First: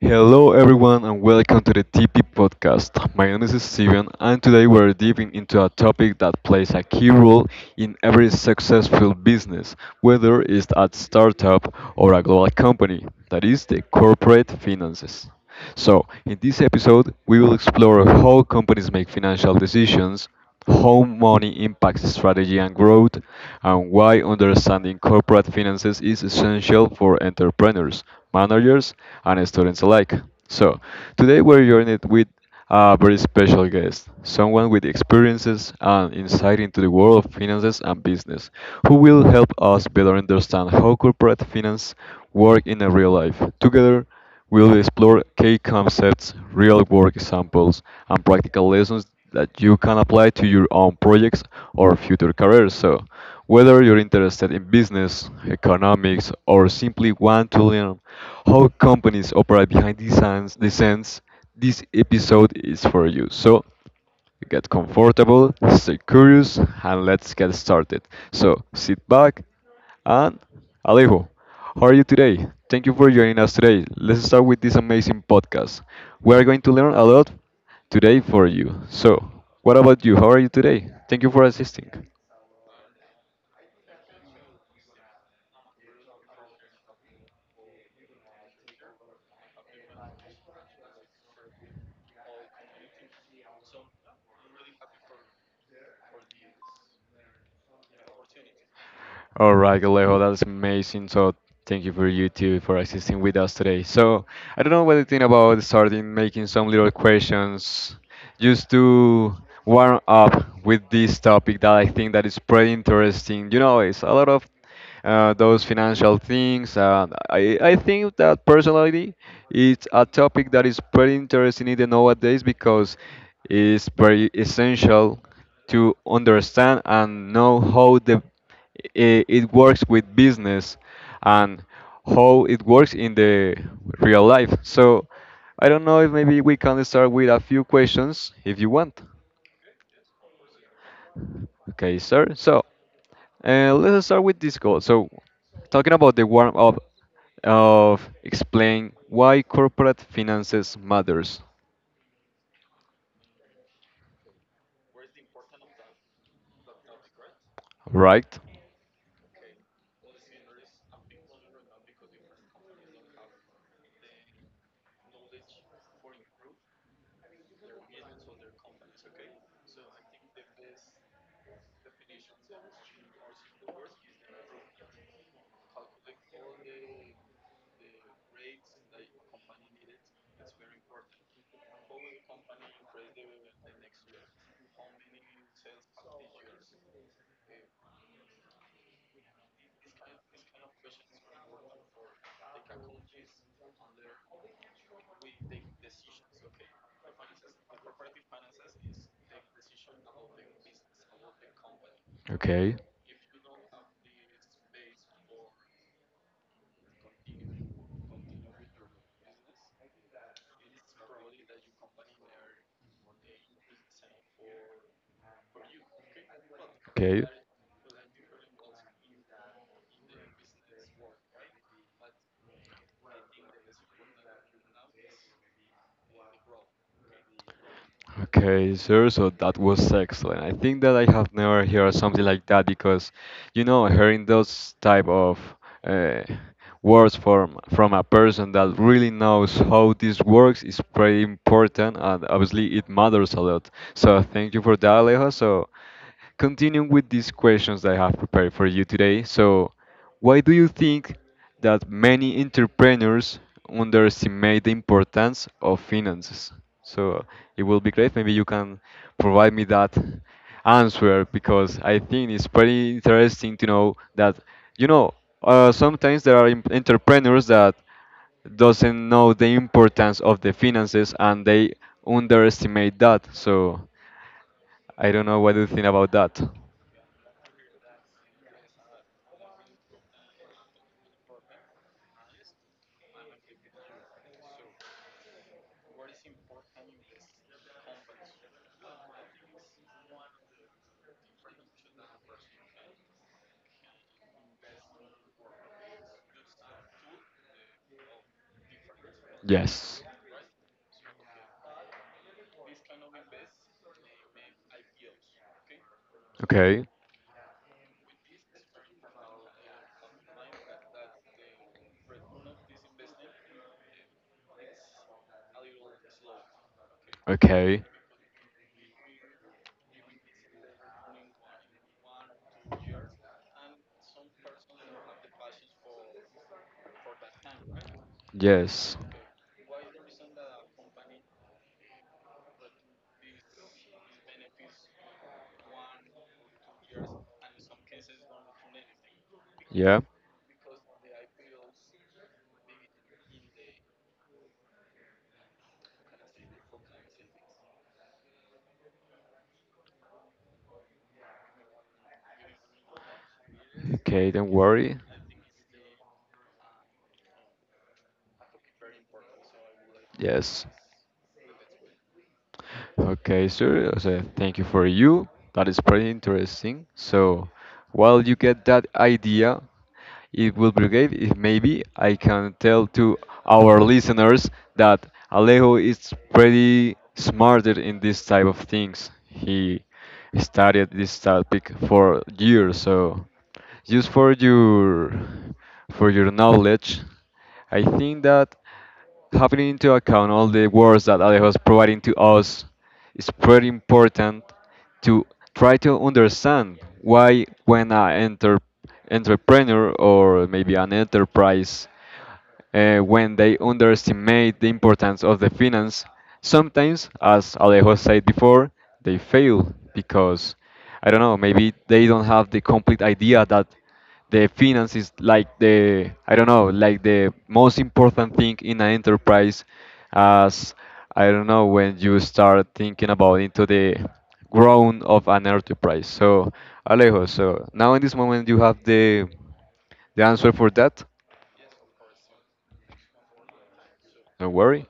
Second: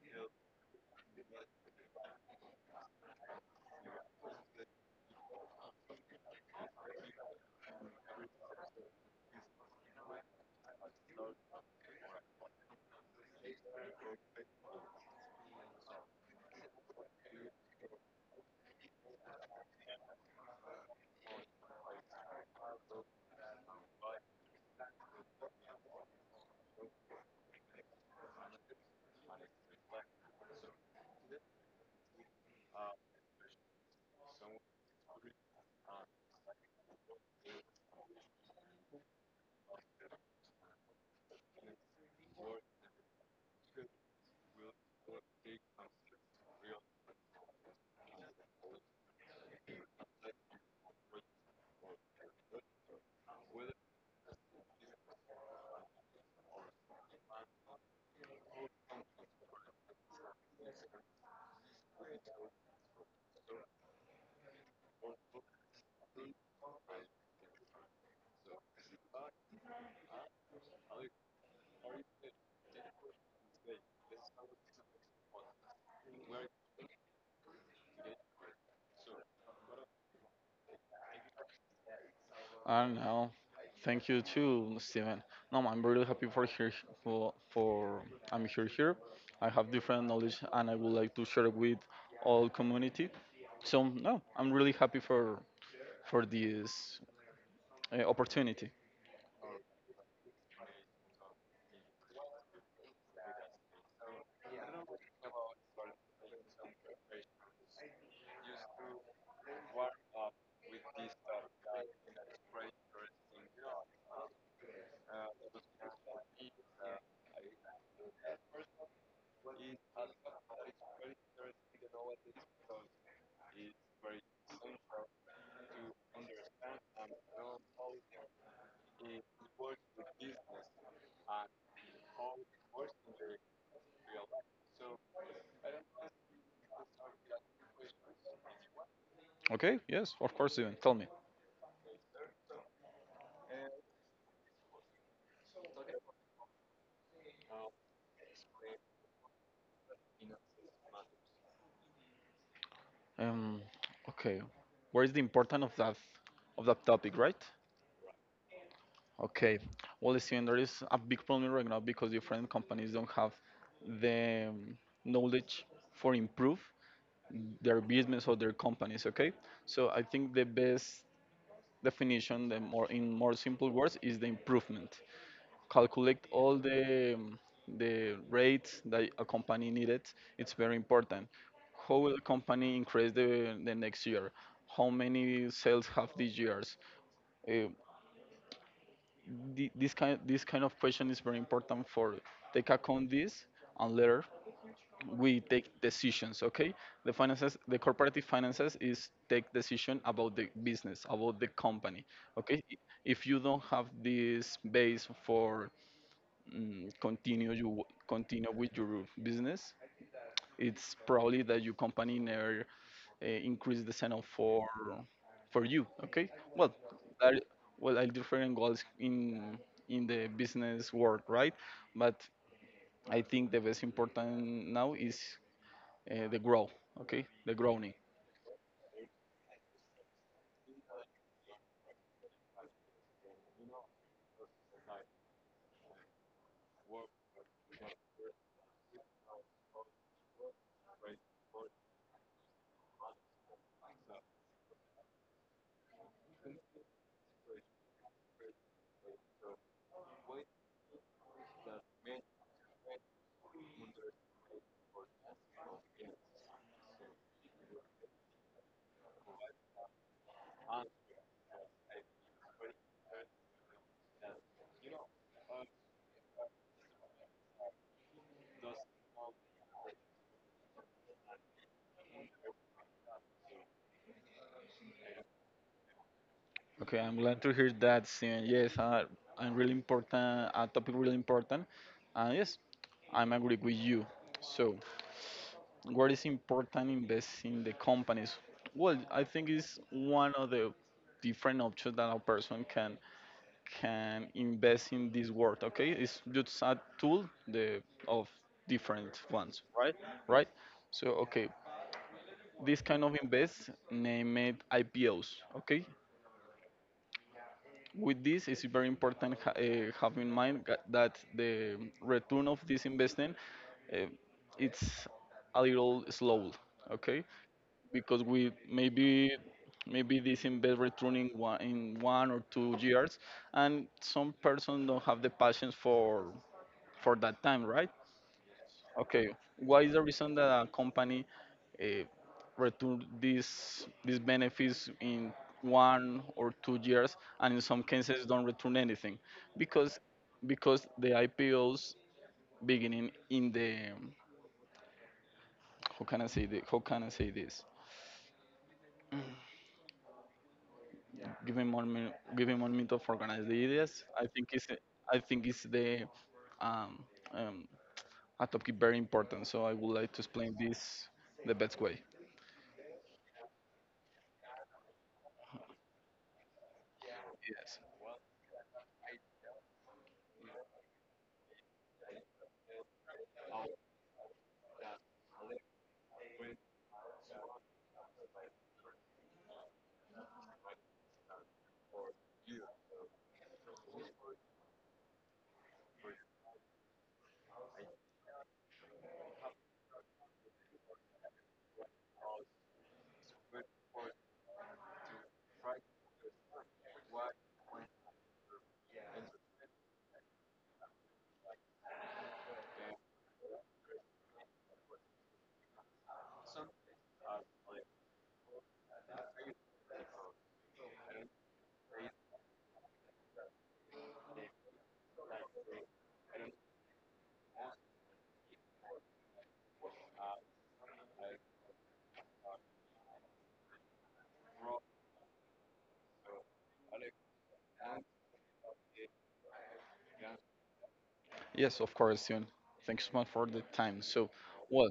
Hello, everyone, and welcome to the TP podcast. My name is Steven, and today we're diving into a topic that plays a key role in every successful business, whether it's a startup or a global company, that is, the corporate finances. So, in this episode, we will explore how companies make financial decisions, how money impacts strategy and growth, and why understanding corporate finances is essential for entrepreneurs, managers, and students alike. So, today we're joined with a very special guest, someone with experiences and insight into the world of finances and business, who will help us better understand how corporate finance work in a real life. Together, we'll explore key concepts, real-world examples, and practical lessons that you can apply to your own projects or future careers. So, whether you're interested in business, economics, or simply want to learn how companies operate behind the scenes, this episode is for you. So, get comfortable, stay curious, and let's get started. So, sit back, and Alejo, how are you today? Thank you for joining us today. Let's start with this amazing podcast. We are going to learn a lot today for you. So, what about you? How are you today? Thank you for assisting. I don't know. Thank you too, Steven. No, I'm really happy for here for I'm here. I have different knowledge and I would like to share with all community. So no, I'm really happy for this opportunity. All right, Alejo, that's amazing. So thank you for you too for assisting with us today. So I don't know what to think about starting making some little questions just to warm up with this topic that I think that is pretty interesting. You know, it's a lot of those financial things. I think that personally, it's a topic that is pretty interesting in nowadays because it's very essential to understand and know how the it works with business and how it works in the real life. So I don't know if maybe we can start with a few questions if you want. Okay, yes, of course, Steven. Tell me. Okay, sir. So let's start with this goal. So talking about the warm up of explain why corporate finances matters, Um, okay, where is the importance of that topic, right? right? Okay, well, Steven, there is a big problem right now because different companies don't have the knowledge for improve their business or their companies, okay. So I think the best definition, the more in more simple words, is the improvement, calculate all the rates that a company needed. It's very important how will the company increase the next year, how many sales have these years, uh, this kind of question is very important for take account this, and later we take decisions. Okay, the finances, the corporative finances is take decision about the business, about the company. Okay, Okay. if you don't have this base for continue, you continue with your business, it's probably that your company never increase the channel for you okay. Well, Okay. there well are different goals in the business world, right? But I think the best important now is the grow, okay, the growing. Okay, sir, so that was excellent. I think that I have never heard something like that because, you know, hearing those type of uh, words from a person that really knows how this works is pretty important, and obviously it matters a lot. So thank you for that, Alejo. So continuing with these questions that I have prepared for you today, so why do you think that many entrepreneurs underestimate the importance of finances? So it will be great. Maybe you can provide me that answer because I think it's pretty interesting to know that you know sometimes there are entrepreneurs that doesn't know the importance of the finances and they underestimate that. So I don't know what do you think about that. Okay, I'm glad to hear that. Saying yes, I'm really important. A topic really important, and yes, I'm agree with you. So, what is important invest in the companies? Well, I think it's one of the different options that a person can invest in this world. Okay, it's just a tool, the of different ones, Yes. right? So, okay, this kind of invest, name it IPOs. Okay, Okay. with this it's very important have in mind that the return of this investment uh, it's a little slow, okay, Okay. because we maybe this invest returning one, in 1 or 2 years, and some person don't have the patience for that time, right. Yes. Okay, what is the reason that a company uh, return these benefits in 1 or 2 years, and in some cases don't return anything, because Yeah. The IPOs beginning in the, how can I say the how can I say this? Mm. Yeah. Give me 1 minute. Give me 1 minute to organize the ideas. Okay, don't worry. I think it's the um, um, a topic very important. So I would like to explain Yes. this the best way. Okay, sir. So thank you for you. That is pretty interesting. So, Yes. while you get that idea, it will be great if maybe I can tell to our listeners that Alejo is pretty smarter in this type of things. He studied this topic for years, so just for your knowledge, I think that having into account all the words that Alejo is providing to us, it's pretty important to try to understand why when an enter entrepreneur or maybe an enterprise when they underestimate the importance of the finance. Sometimes, as Alejo said before, they fail because I don't know, maybe they don't have the complete idea that the finance is like the I don't know, like the most important thing in an enterprise as I don't know when you start thinking about into the grown of an enterprise. So Alejo, so now in this moment you have the answer for that. Yes, of course, Sion. Thanks so much for the time. So, Don't worry. well,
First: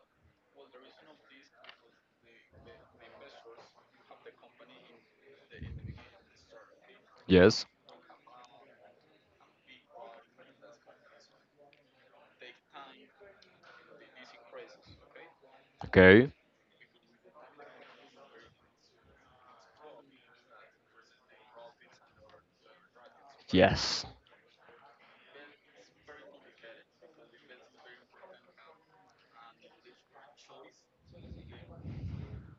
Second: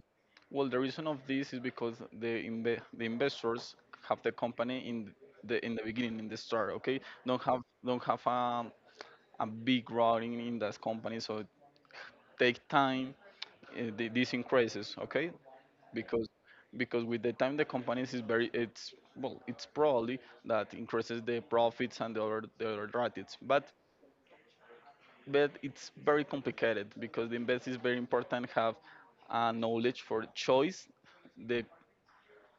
well, the reason of this is because the investors have the company in the beginning, in the start. Okay, Yes. don't have a big routing in that company, so it take time. The, this increases, okay, because Okay. With the time the companies is very, it's well, it's probably that increases the profits and the other ratings, but Yes. It's very complicated because the invest is very important have knowledge for choice the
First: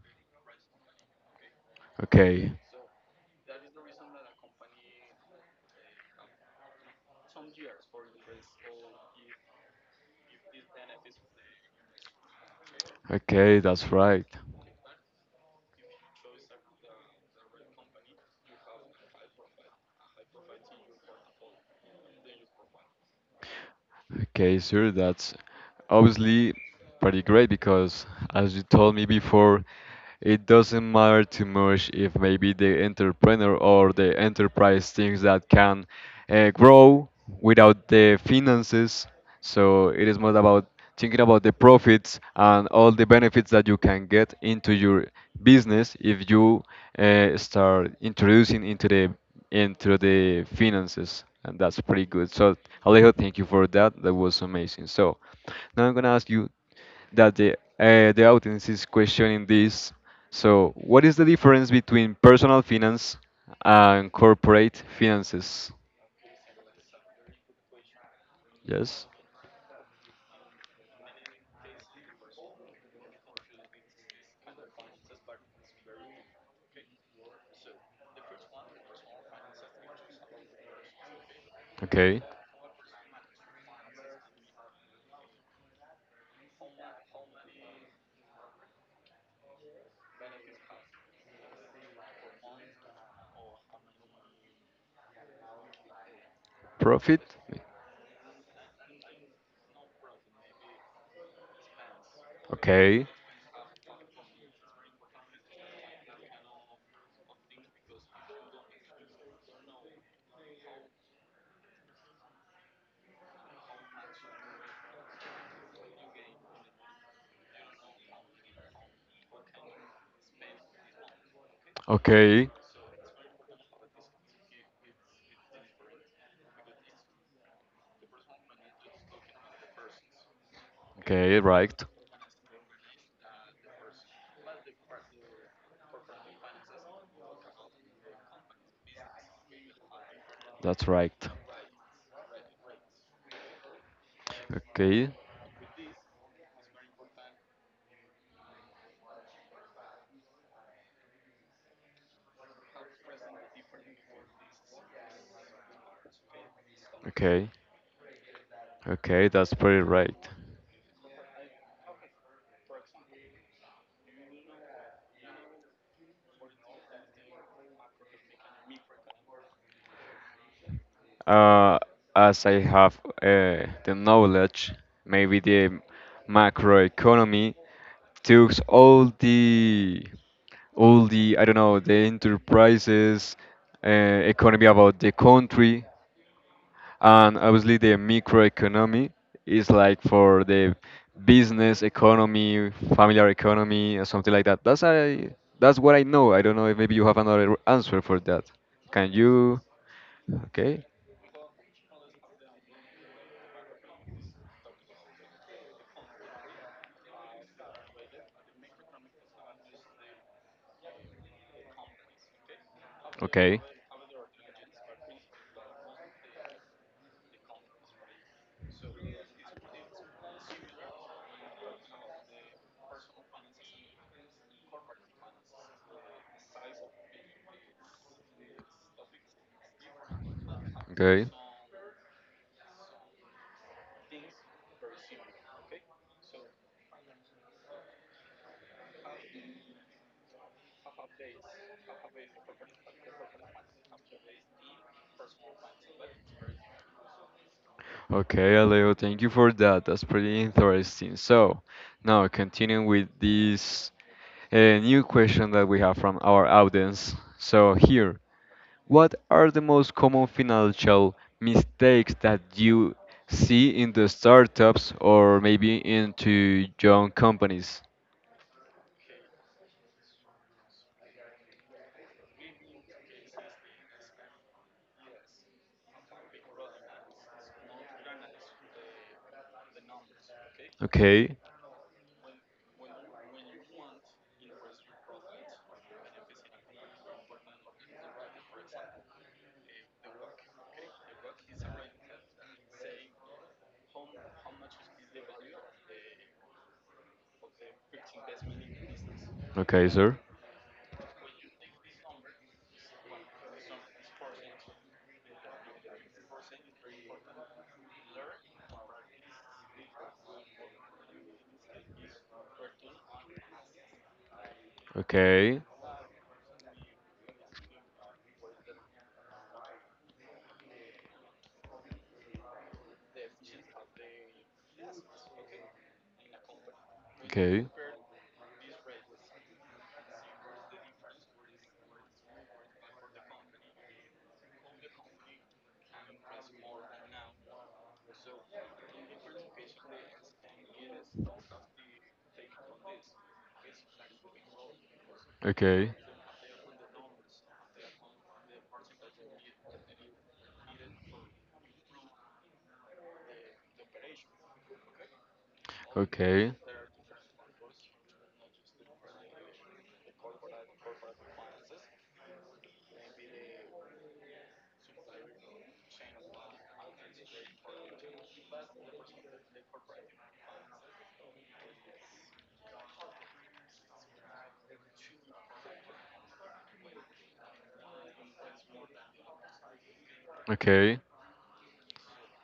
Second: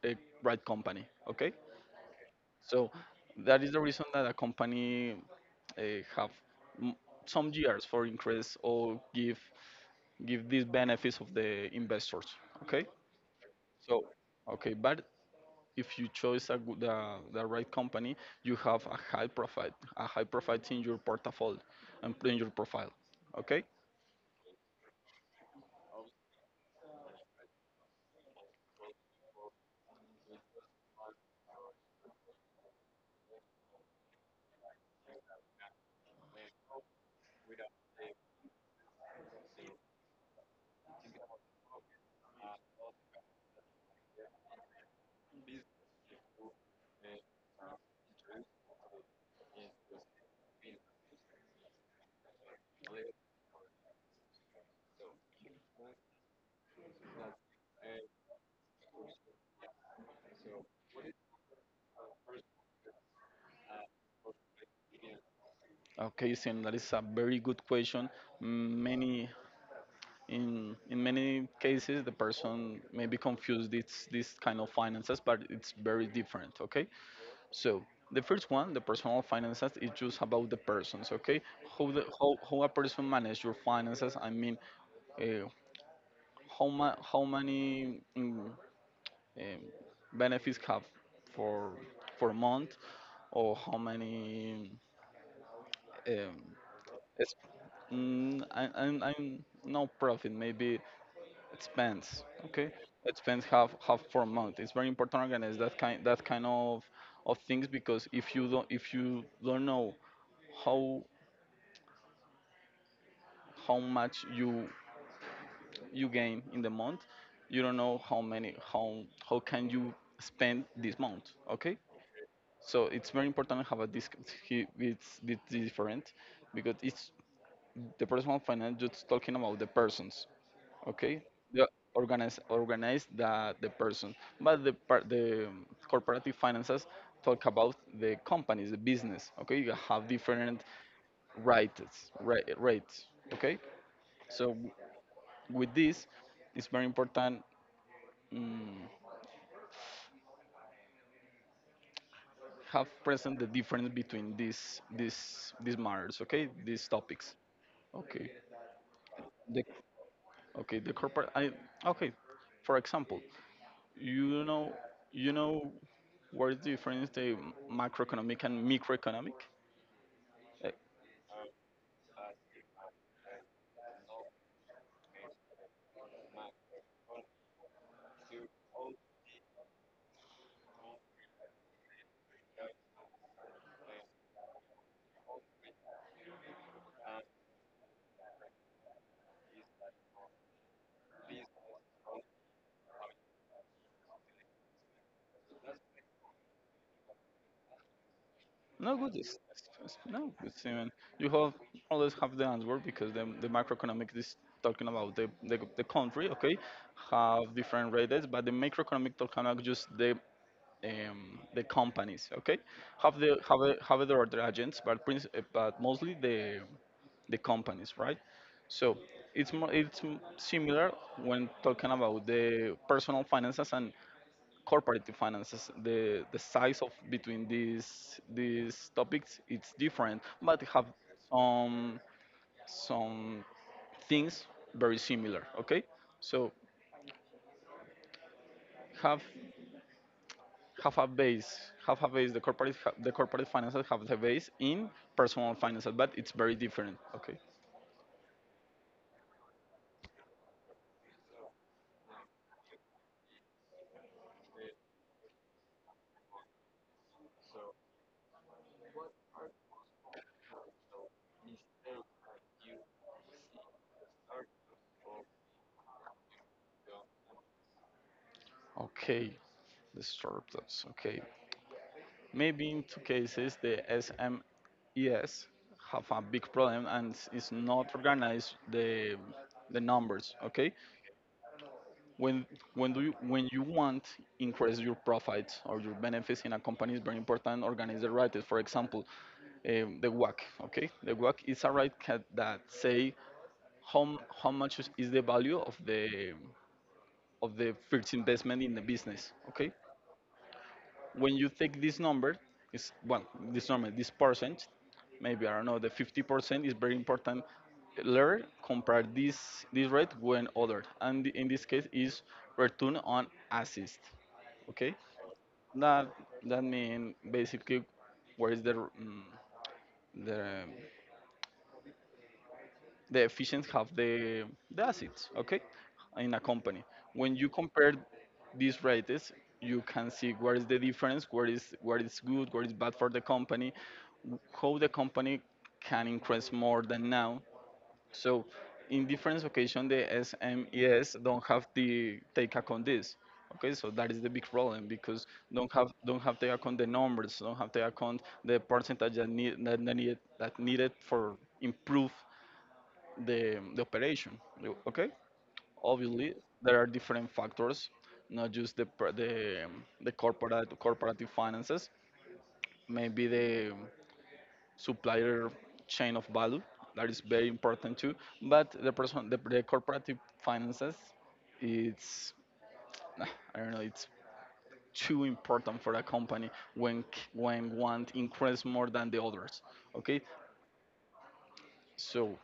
uh, right company, okay. Okay. So that is the reason that a company uh, have m- some years for increase or give these benefits of the investors, okay. Okay, that's So, right. okay, but if you choose a good, the right company, you have a high profit in your portfolio and in your profile, okay. Okay, sir, that's obviously pretty great because as you told me before, it doesn't matter too much if maybe the entrepreneur or the enterprise thinks that can grow without the finances. So it is more about thinking about the profits and all the benefits that you can get into your business if you start introducing into the finances. And that's pretty good. So Alejo, thank you for that. That was amazing. So now I'm gonna ask you that the audience is questioning this. So, what is the difference between personal finance and corporate finances? Okay, Sam, that is a very good question. Yes. Many in many cases, the person may be confused. It's this kind of finances, but it's very different. Okay, so the first one, the personal finances, is just about the persons. Okay, Okay. How a person manage your finances. I mean, uh, how many um, benefits have for a month, or how many um, Profit? I'm no profit, maybe expense. Okay, Okay. expense half for a month. It's very important to organize that kind of things because if you don't know how how much you gain in the month, you don't know how can you spend this month. Okay, Okay. so it's very important to have a disc. It's different because it's the personal finance just talking about the persons, okay. Okay, The right. Organize the person but the part, the corporative finances talk about the companies, the business, okay. You have different That's right. rates, rates, okay. So Okay. with this it's very important um, have present the difference between these matters, okay, these topics, Okay. okay. Okay, that's The pretty right. okay, the corporate I, okay, for example, you know you know where is the difference, the macroeconomic and microeconomic? Like, Uh, as I have the knowledge, maybe the macroeconomy took all the I don't know the enterprises, economy about the country, and obviously the microeconomy is like for the business economy, familiar economy, or something like that. That's what I know. I don't know if maybe you have another answer for that. no Can good. It's, you? No, it's Okay. even, you have always have the answer because the macroeconomic is talking about the, the country, okay, have different rates, but the microeconomic talking about just the companies, okay, Okay. Have their other agents, but but mostly the companies, right? So it's more, similar when talking about the personal finances and corporate finances, the size of between these topics it's different, but have Okay. some some things very similar, okay. So have have a base, the corporate the corporate finances have the base in personal finances, but it's very different, okay. Okay, Alejo, thank you for that. That's pretty interesting. So, now continuing with this new question that we have from our audience. So, here, what are the most common financial mistakes that you see in the startups or maybe into young companies? Okay, the startups, okay. Maybe in two cases, the SMES have a big problem and is not organized the numbers. Okay, Okay, when when do you when you want increase your profits or your benefits in a company is very important. Organize the right. For example, the WAC. Okay, the WAC is a right that say how much is the value of the first investment in the business. Okay, okay, sir. when you take this number, it's well, this number, this percent, maybe I don't know, the 50% is very important. Learn compare this rate when ordered, and in this case is return on assist. Okay, Okay, that that means basically where is the the the efficients have the assets, okay, in a company. When you okay, compare these rates, you can see where is the difference, where is good, where is bad for the company, how the company can increase more than now. So, in different occasions, the SMEs don't have the take account this. Okay, so that is the big problem because okay, don't have take account the numbers, don't have take account the percentage that that needed for improve the operation. Okay, obviously okay, there are different factors, not just the corporate corporative finances, maybe the supplier chain of value, that is very important too. But the corporative finances, it's ah, I don't know, it's too important for a company when when one increase more than the others, okay. okay, So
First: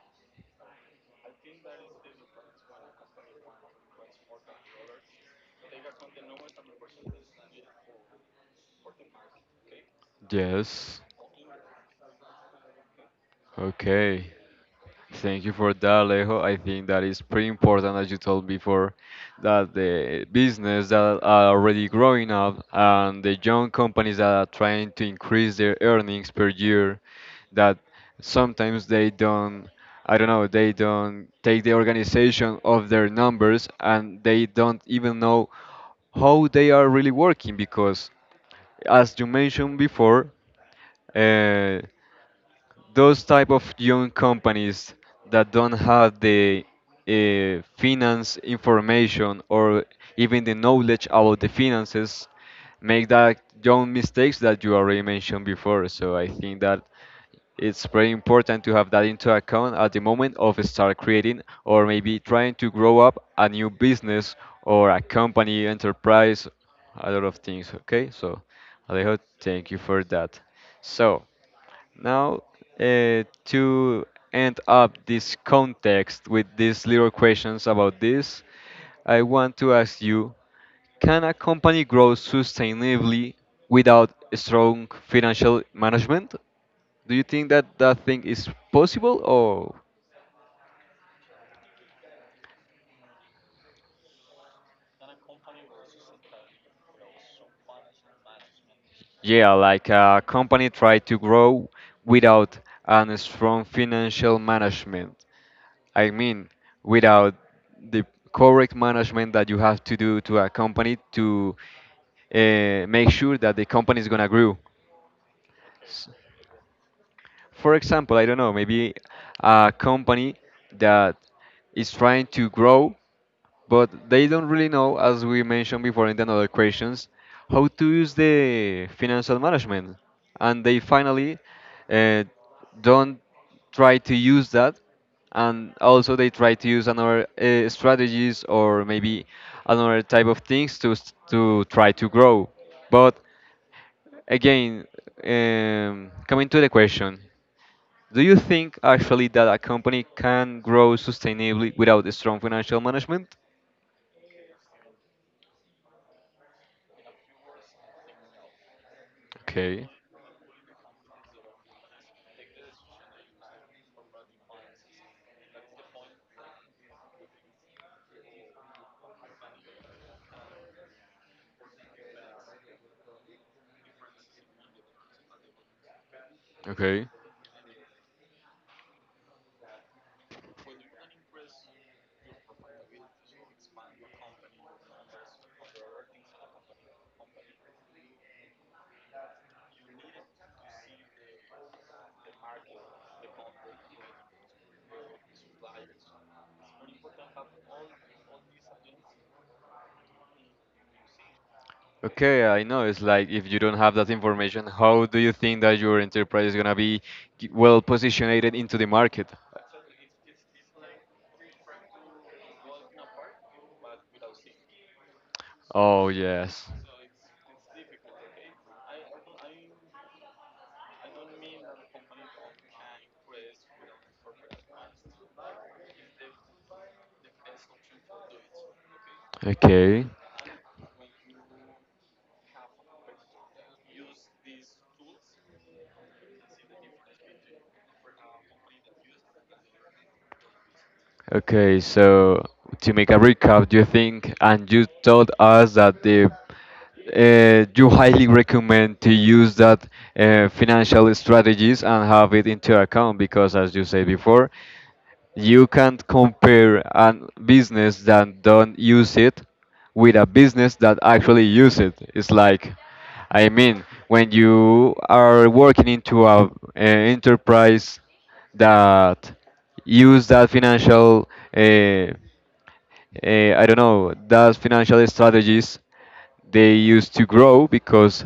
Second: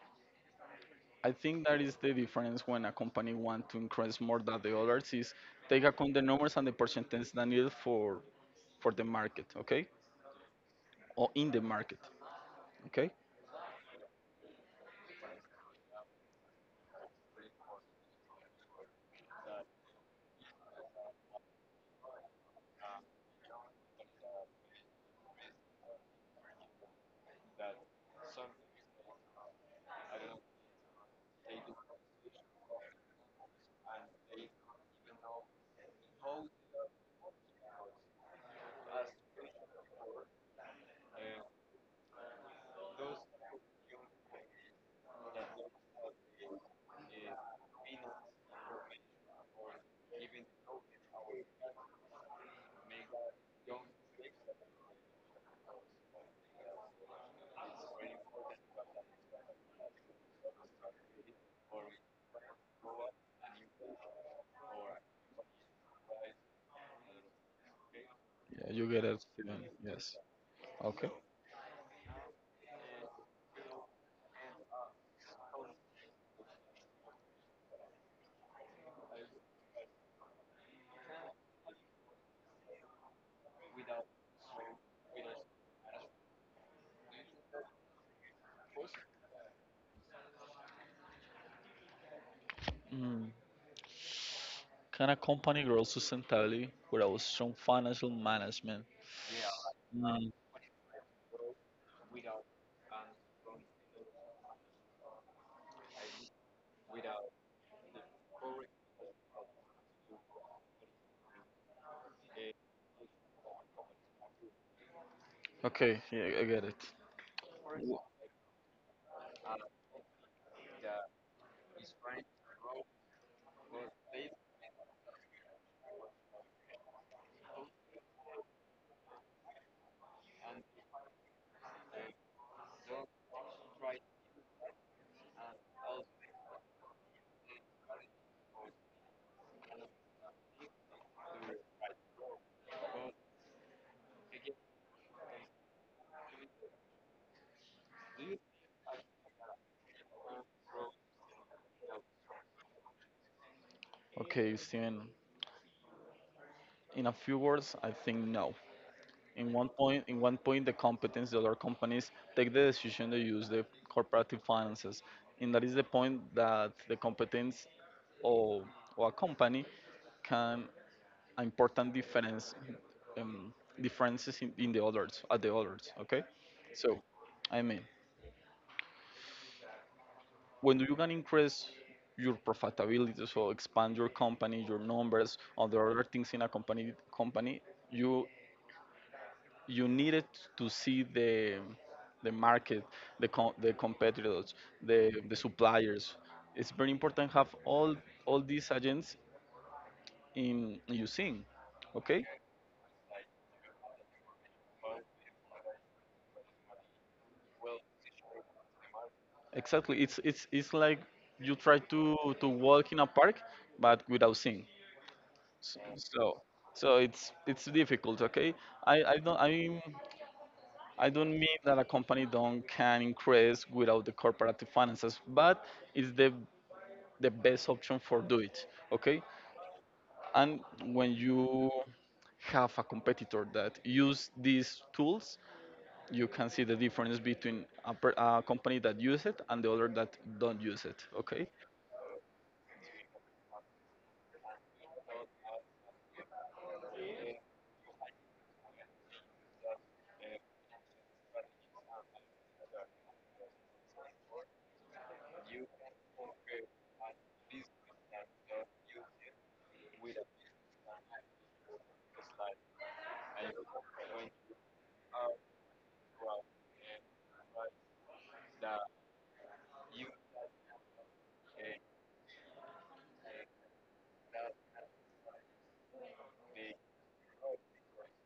I think that is the difference when a company want to increase more than the others is take account the numbers and the percentage that needed for the market, okay, yes, or in the market, okay. okay. Thank you for that, Alejo. I think that is pretty important, as you told before, that the business that are already growing up and the young companies that are trying to increase their earnings per year, that sometimes they don't, I don't know, they don't take the organization of their numbers and they don't even know how they are really working because, as you mentioned before, uh, those type of young companies that don't have the finance information or even the knowledge about the finances make that young mistakes that you already mentioned before. So I think that it's very important to have that into account at the moment of start creating or maybe trying to grow up a new business or a company enterprise, a lot of things. Okay, so Yeah, you get Alejo, it, Steven. thank you for Yes. that. Okay. So now, to end up this context with these little questions about this, I want to ask you, can a company grow sustainably without a strong financial management? Do you think that that thing is possible or Mm. Can a company grow sustainably without strong financial management? yeah, like a Mm. company try to grow without a strong financial management? I mean, without the correct management that you have to do to a company to make sure that the company is gonna grow. Okay, S- yeah, I get it. For example, I don't know, maybe a company that is trying to grow, but they don't really know, as we mentioned before in the other questions, how to use the financial management, and they finally uh, don't try to use that and also they try to use another strategies or maybe another type of things to to try to grow but again, coming to the question, do you think actually that a company can grow sustainably without a strong financial management? Okay, Steven. In a few words, I think no. In Okay, one point, the competence, the other companies take the decision to use the corporative finances, and that is the point that the competence of, a company can an important difference, um, differences in the others at the others, okay. So okay, I mean, when you can increase your profitability, so expand your company, your numbers, other things in a company, you needed to see the market, the the competitors, the suppliers. It's very important have all these agents in you seeing, okay. okay. I know it's like if you don't have that information, how do you think that your enterprise is gonna be well positioned into the market? Exactly. It's it's like you try to walk in a park but without seeing. S- Oh So yes. so it's difficult. Okay. I I don't I. I don't mean that a company don't can increase without the corporate finances, but it's the best option for do it, okay. Okay. And when you have a competitor that use these tools, you can see the difference between a company that use it and the other that don't use it. Okay. Okay, so to make a recap, do you think, and you told us that the you highly recommend to use that financial strategies and have it into account because, as you said before, you can't compare a business that don't use it with a business that actually use it. It's like, I mean, when you are working into a enterprise that use that financial uh, I don't know, those financial strategies they used to grow because,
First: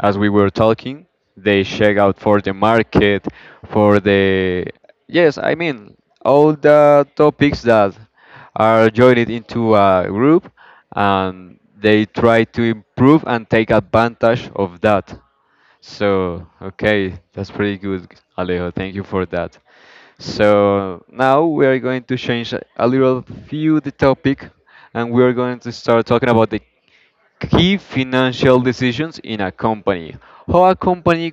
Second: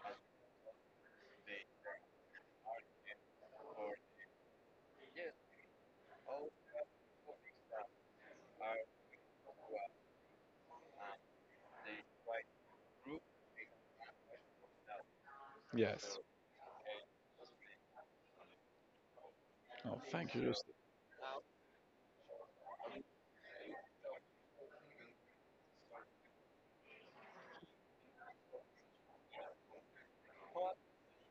as we were talking, they check out for the market, for the yes, I mean all the topics that are joined into a group, and they try to improve and take advantage of that. Yes. So, okay, that's pretty good, Alejo. Thank you for that. Oh, thank you. Just So, now we are going to change a little few the topic and we are going to start talking about the key financial decisions in a company. How a company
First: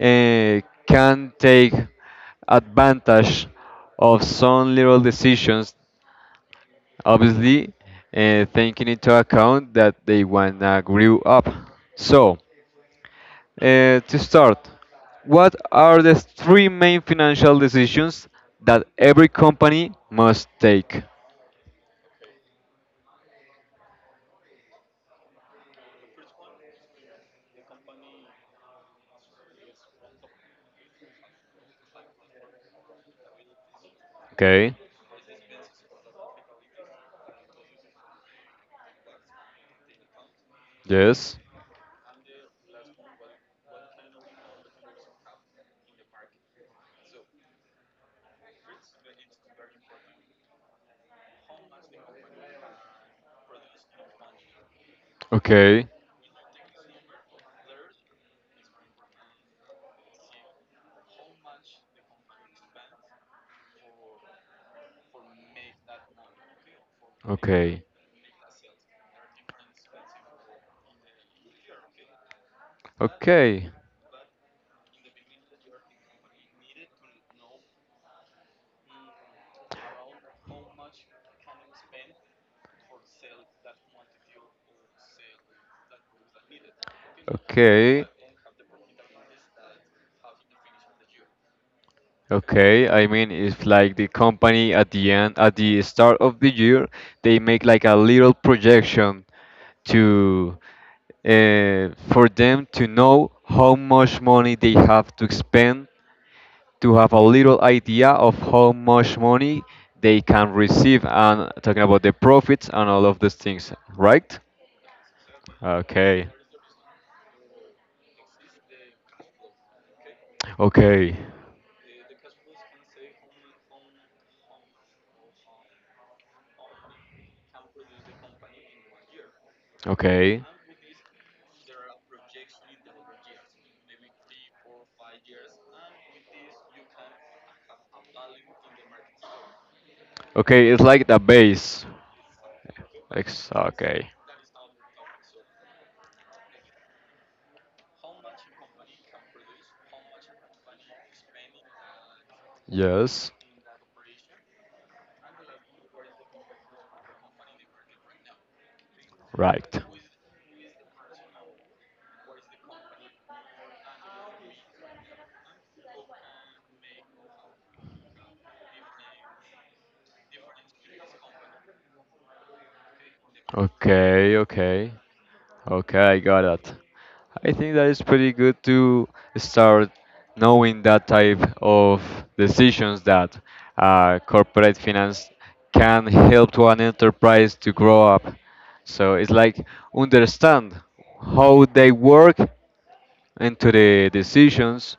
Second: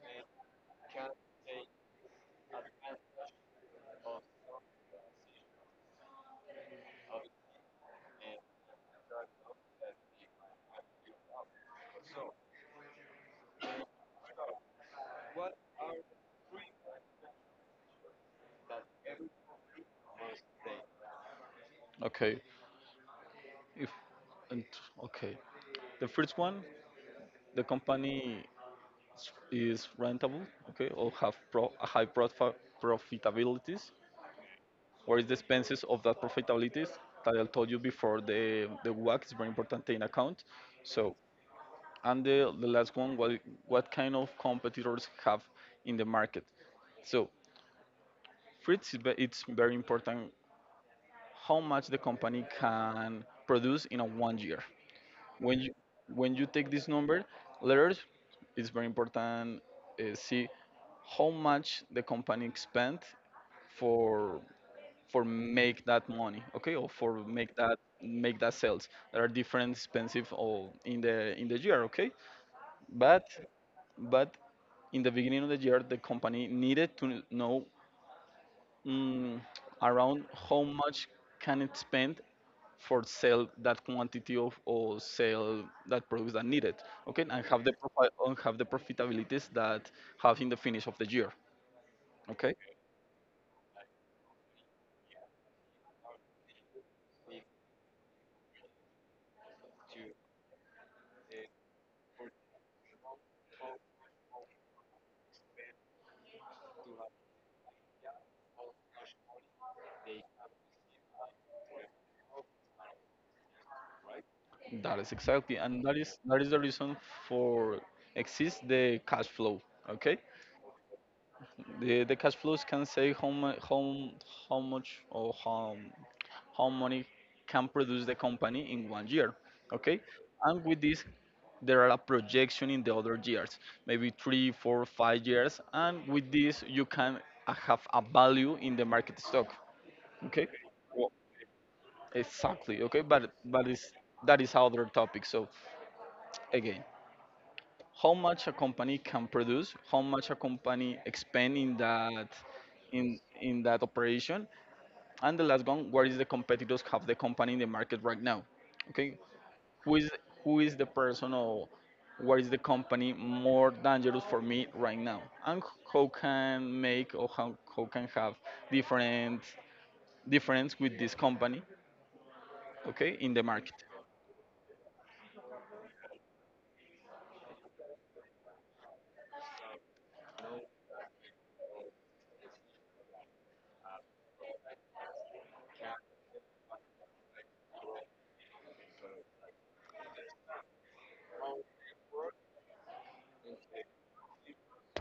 uh, can take advantage of some little decisions, obviously taking into account that they wanna grow up. So, to start, what are the three main financial decisions that every company must take? okay. If and okay, the first one, the company is rentable. Okay, or have a high profitabilities. Okay. What is the expenses of that profitabilities that I told you before? The WACC is very important in account. So. Yes. And the last one, what, kind of competitors have in the market? So for it's it's very important how much the company can produce in a one year. When you Okay. when you take this number, letters, it's very important see how much the company spent for make that money, okay, or for make that Okay. make that sales. There are different expensive all in the year, okay. But Okay. but in the beginning of the year, the company needed to know mm, around how much can it spend for sell that quantity of or sell that products that needed, okay, and have Okay. And have the profitabilities that have in the finish of the year, okay. Okay. I mean, it's like the company at the end, at the start of the year, they make like a little projection to for them to know how much money they have to spend to have a little idea of how much money they can receive and talking about the profits and all of those things, right? That is exactly, and that is Okay, that is the reason for exists the cash flow, okay. okay, The cash flows can say how how much or how money can produce the company in one year. Okay, okay. and with this, there are a projection in the other years, maybe three, four, five years, and with this you can have a value in the market stock. Okay. Okay, it's like Well, the base. exactly. Okay, but but it's Okay. that is other topic. So again how much a company can produce, how much a company expend in that in Yes. in that operation, and the last one, where is the competitors have the company in the market right now? Okay, Right. who is who is the person or where is the company more dangerous for me right now, and how can make or how can have different difference with this company, okay, in the market, Okay, okay. Okay, I got it. I think that is pretty good to start knowing that type of decisions that corporate finance can help to an enterprise to grow up. So it's like understand how they work into the decisions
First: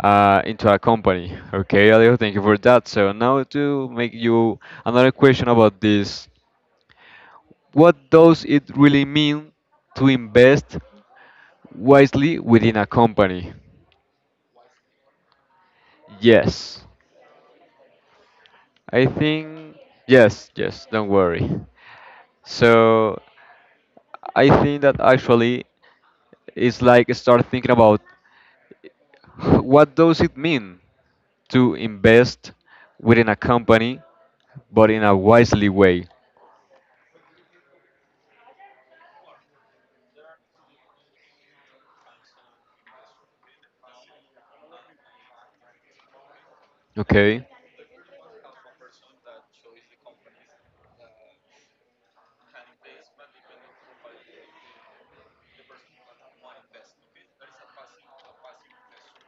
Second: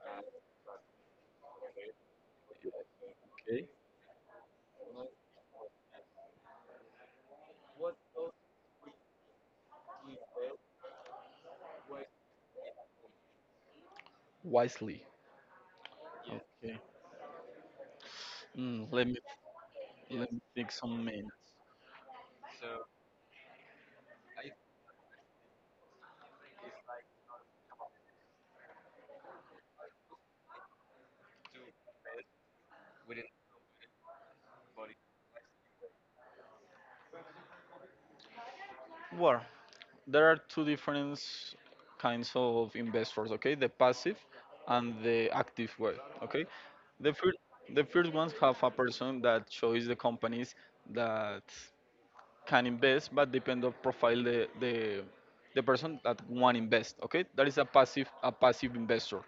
into a company. Okay, Leo, thank you for that. So now okay, to make you another question about this, what does it really mean to invest wisely within a company? wisely. Okay. Yes, Mm, let I me think let me yes, take yes. some Don't minutes. worry. So I think that actually it's like start thinking about what does it mean to invest within a company, but in a wisely way. War, there are two different kinds of investors, okay, the passive and the active way, okay. the first Okay, the first ones have a person that shows the companies that can invest but depend on profile the person that want invest, okay, that is a passive, a passive investor.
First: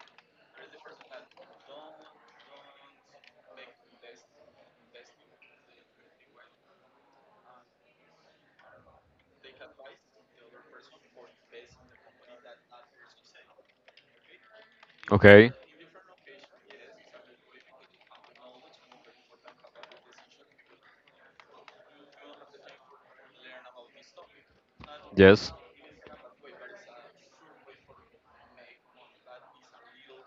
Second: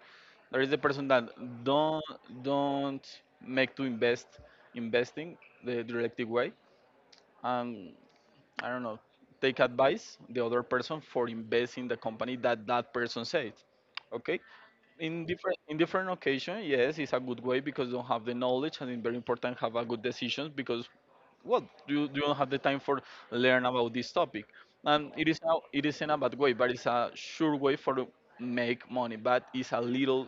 There is the person that don't don't make to invest investing the directive way, and I don't know, take advice the other person for invest in the company that that person said. Okay, in okay, different in different occasion, yes, it's a good way because you don't have the knowledge and it's very important have a good decisions because what you don't have the time for learn about this topic, and it is yes, now it isn't a bad way, but it's a sure way for to make money, but it's a little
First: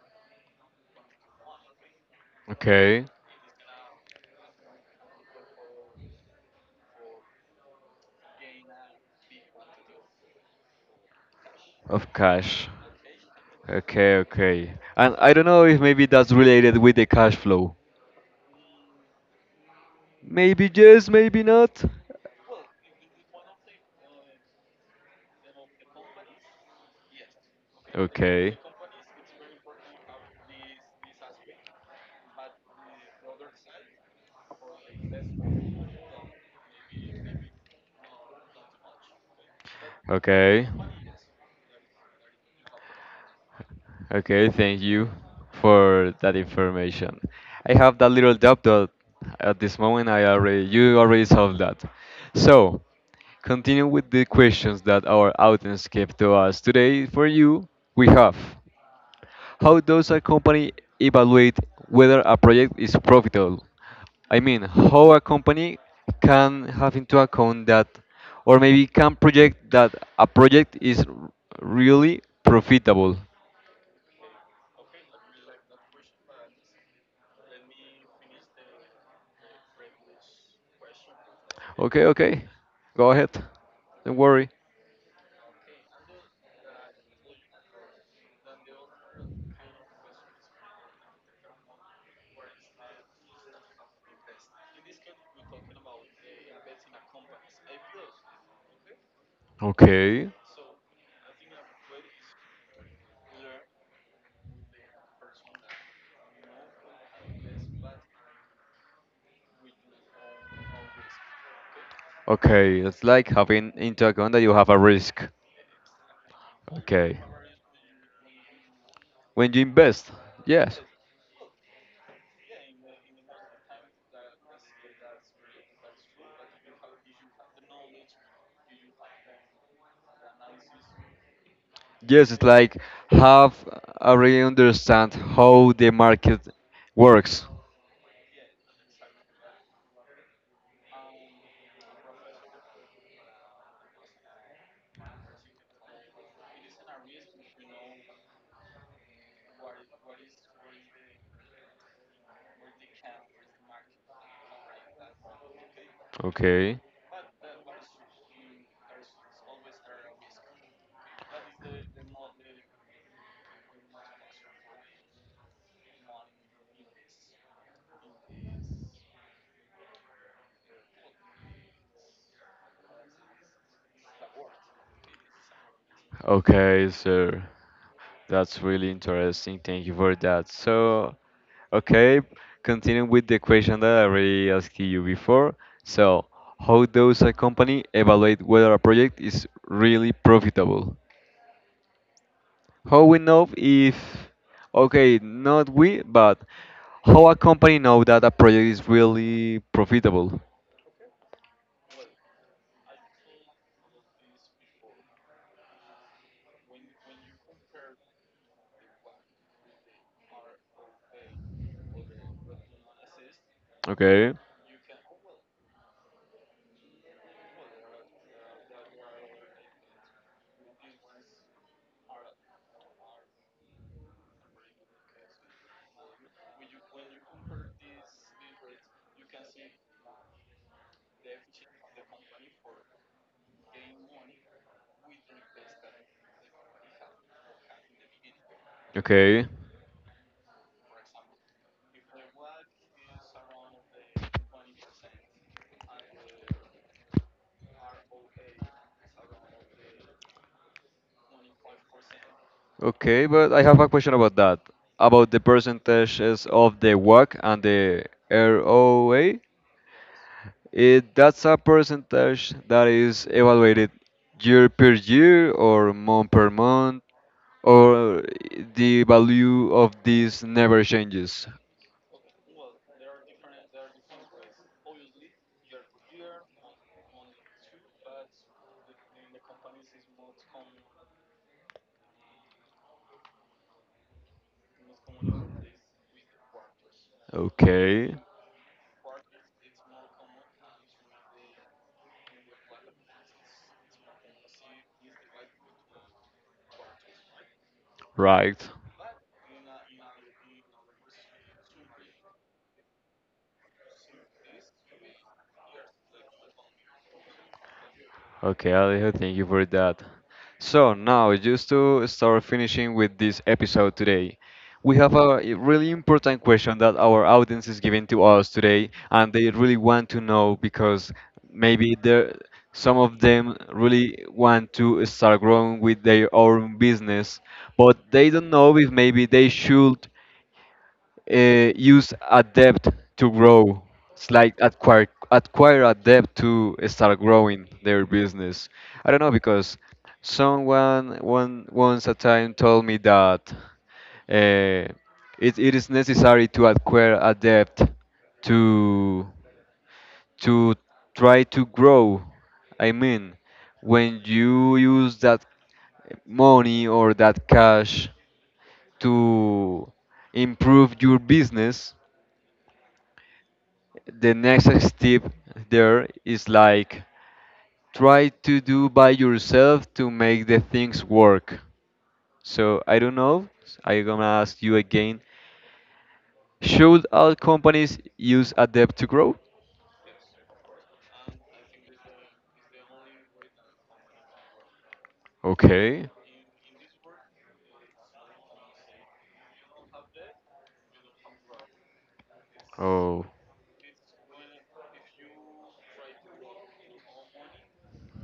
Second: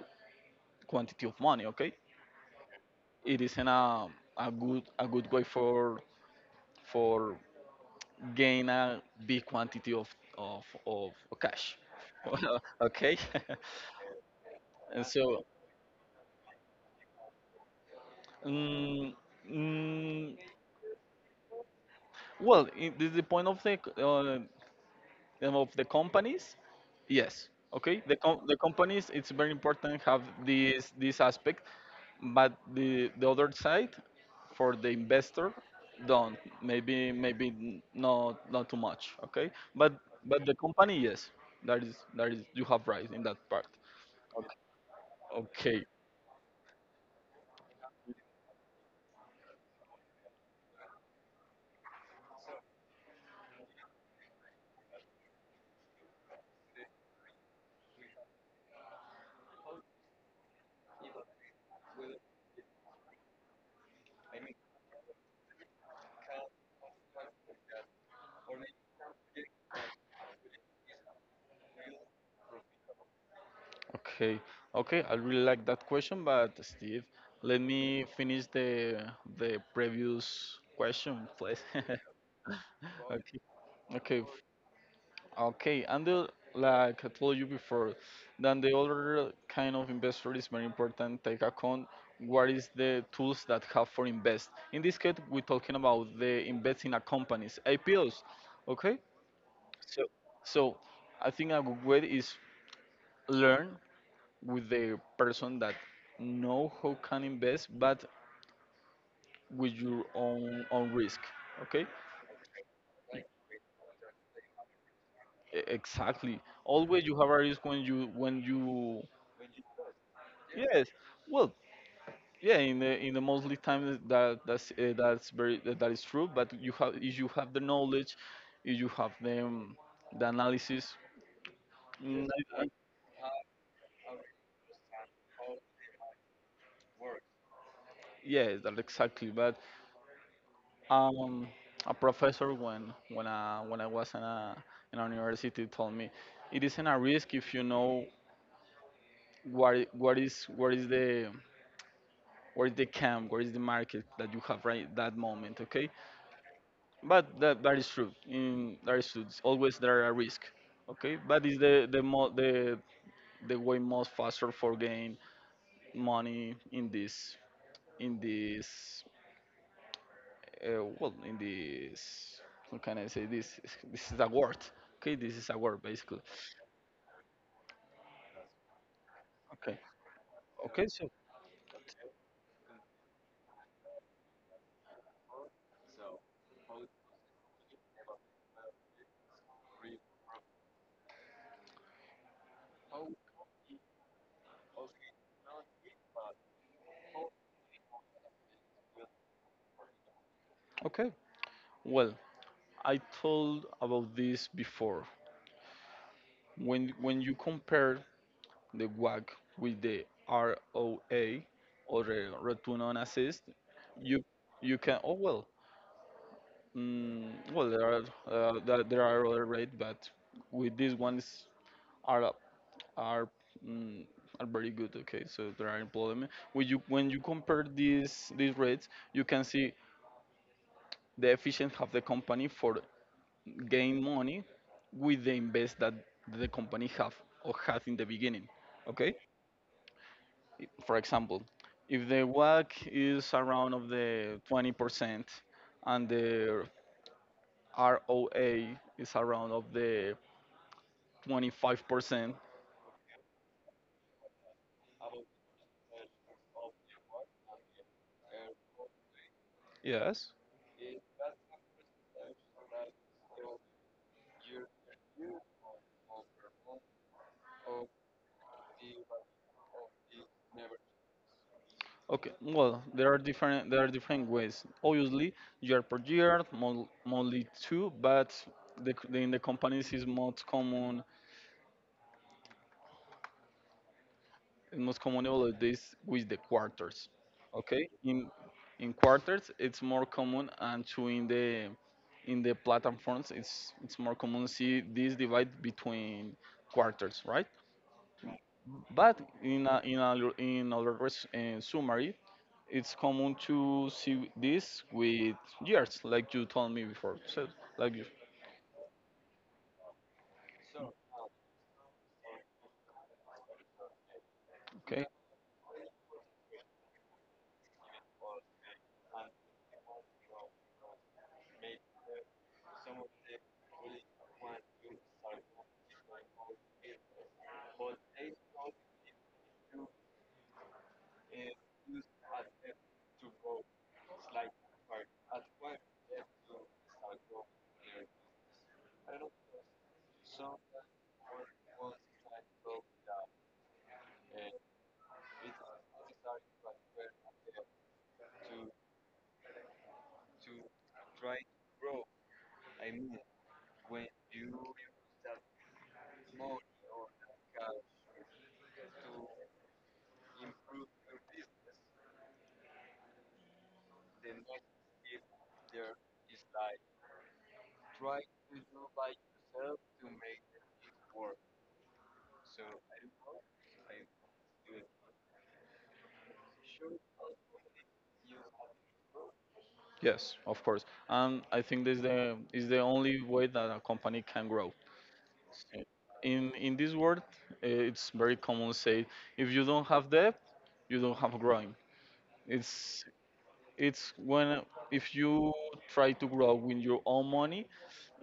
quantity of money. Okay, okay, it isn't a good, a good way for gain a big quantity of of cash. of cash. Okay, Okay, okay. and And I so don't know if maybe that's related with the cash flow. mm, mm, Maybe yes, maybe not. well, the point of of the companies, yes, okay, Okay. the companies it's very important have this, this aspect, but the other side for the investor don't, maybe maybe not, not too much, okay, but but the Okay. company yes, that is, that is you have right in that part. Okay, Okay, thank you for that information. I have that little doubt that at this moment I already you already solved that. So, continue with the questions that our audience gave to us today. For you, we have. How does a company evaluate whether a project is profitable? I mean, how a company can have into account that, or maybe can project that a project is really profitable. okay, okay. I really like that question, but Steve, let me finish the previous question, please. Okay, okay, go ahead. Okay, Don't okay, worry. okay. And the, like I told you before, then the other kind of investor is very important. Take account what is the tools that have for invest. In this case, we're talking about the investing in a companies, IPOs. Okay, so Okay, so I think a good way is learn with the person that know how can invest but with your own, own risk, okay. okay, it's like having into account that you have a risk. Exactly, always Okay. you have a risk when you When you invest, yes. yes, well, yeah, in the mostly time that that's very that, that is true but you have, if you have the knowledge, if you have the analysis, mm, Yes, it's I- I- like have I really understand how the market works. yes, that exactly, but Um, a professor when when I was in a university told me it isn't a risk if you know what what is the where is the camp, where is the market that you have right that moment, okay? Okay. But that, that is true. In that is true. It's always there are a risk, okay? But it's the way most faster for gain money in this well in this how can I say this this is a word, okay, this is a word basically. Okay, sir. That's really interesting. Okay, Thank you for that. okay, so So, okay, continuing with the question that I already asked you before. So, how does a company evaluate whether a project is really profitable? How we know if, okay, not we, but how a company know that a project is really profitable? okay, well I told about this before, when you compare the wag with the roa or the return on assist, you Okay, you can, oh well, well there are there, there are other rates but with this one is are are mm, are very good. Okay, so there are employment. When you compare these rates, you can see the efficiency of the company for gain money with the invest that the company have or had in the beginning. Okay, okay. For example, if the WACC is around of the 20% and the ROA is around of the 25%, Okay, but I have a question about that, about the percentages of the WACC and the ROA. yes. It, that's a percentage that is evaluated year per year or month per month, or the value of this never changes. Okay, well, there are different, there are different ways. Obviously, year per year, monthly too, but in the companies is most common, most commonable is this with the quarters. Okay, Okay, in quarters it's more common, and to in the platforms it's more common to see this divide between quarters, right? right. But in other res, summary, it's common to see this with years, like you told me before. So, like you, Okay, Alejo, thank you for that. So now, just to start finishing with this episode today, we okay, have a really important question that our audience is giving to us today, and they really want to know because maybe there some of them really want to start growing with their own business, but they don't know if maybe they should use a depth to grow. It's like acquire a depth to start growing their business. I don't know because someone one once a time told me that uh, it is necessary to acquire a depth to to try to grow. I mean, when you use that money or that cash to improve your business, the next step there is like try to do by yourself to make the things work. So I don't know. I'm gonna ask you again. Should all companies use Adapt to Grow? yes, of course. And I think this the is the only way that a company can grow. Okay. In this world, it's very common say if you don't have debt, you don't have growing. It's Oh, it's when if you try to grow with your own money,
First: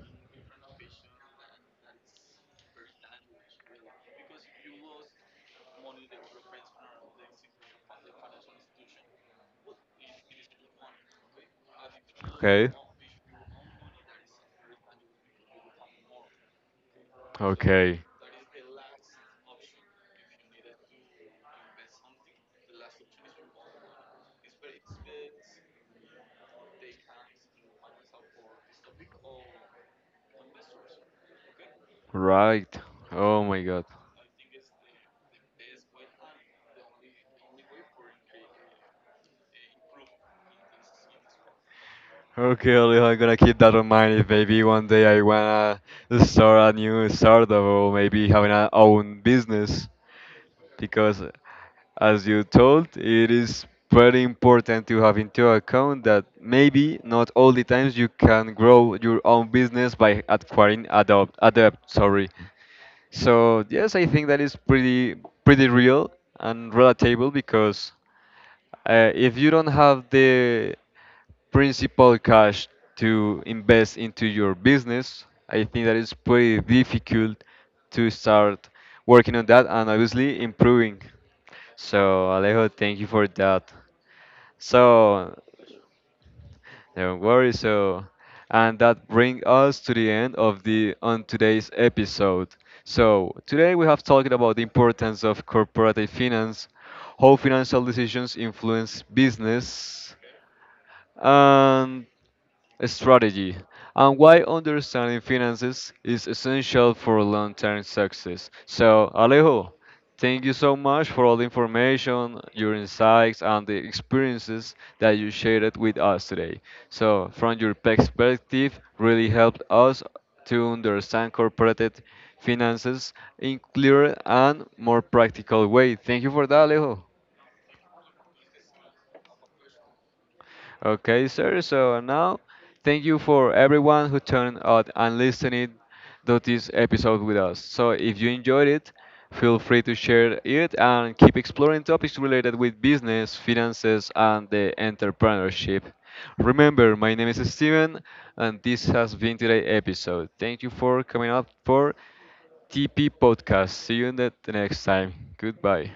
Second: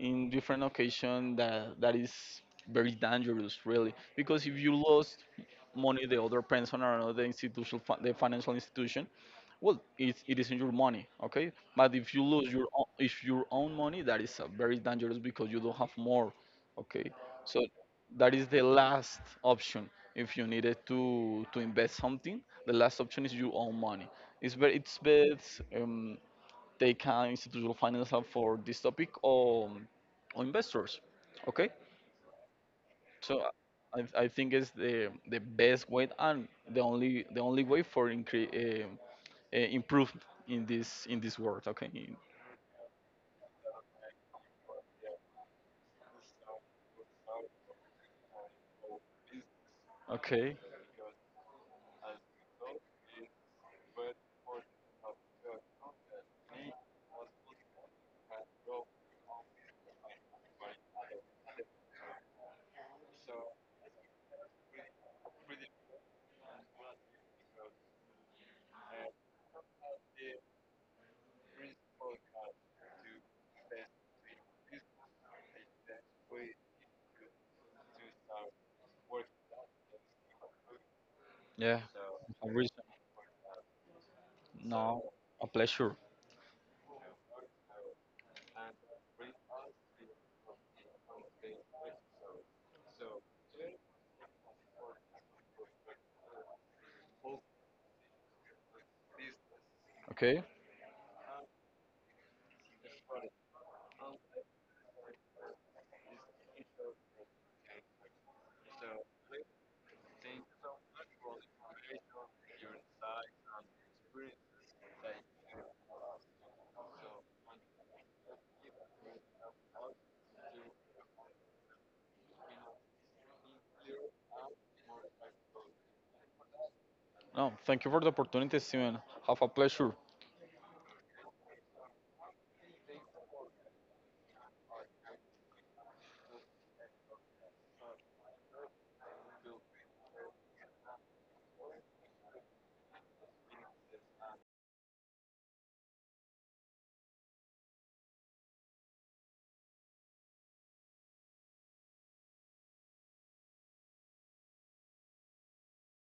in different occasions, that that is very dangerous really because if you lost money the other person or another institution the financial institution, well it isn't your money, okay, but if you lose your own, if your own money, that is very dangerous because you don't have more, okay, so okay, that is the last option if you needed to invest something, the last option is your own money. It's very it's best they can institutional finance out for this topic, or investors. Okay, right. so Oh my God. I think it's the best way and the only, the only way for improve in this world. Okay, Okay, Leo, I'm gonna keep that in mind. If maybe one day I wanna start a new startup or maybe having a own business, okay, because as you told, it is very important to have into account that maybe not all the times you can grow your own business by acquiring adopt adept, sorry. So yes, I think that is pretty pretty real and relatable because if you don't have the principal cash to invest into your business, I think that it's pretty difficult to start working on that and obviously improving. yeah. So, A Alejo, reason. thank you for that. No, So, a pleasure. don't worry. So, and that brings us to the end of the on today's episode. So today we have talked about the importance of corporate finance, how financial decisions influence business, Okay. and strategy, and why understanding finances is essential for long term success. So, Alejo, thank you so much for all the information, your insights, and the experiences that you shared with us today. So, from your perspective, really helped us to understand corporate finances in clearer and more practical way. Thank you for that, Alejo. No, thank you for the opportunity, Steven. Have a pleasure. Okay, sir. So now, thank you for everyone who turned out and listened to this episode with us. So if you enjoyed it, feel free to share it and keep exploring topics related with business, finances, and the entrepreneurship. Remember, my name is Steven, and this has been today's episode. Thank you for coming up for TP Podcast. See you in the next time. Goodbye.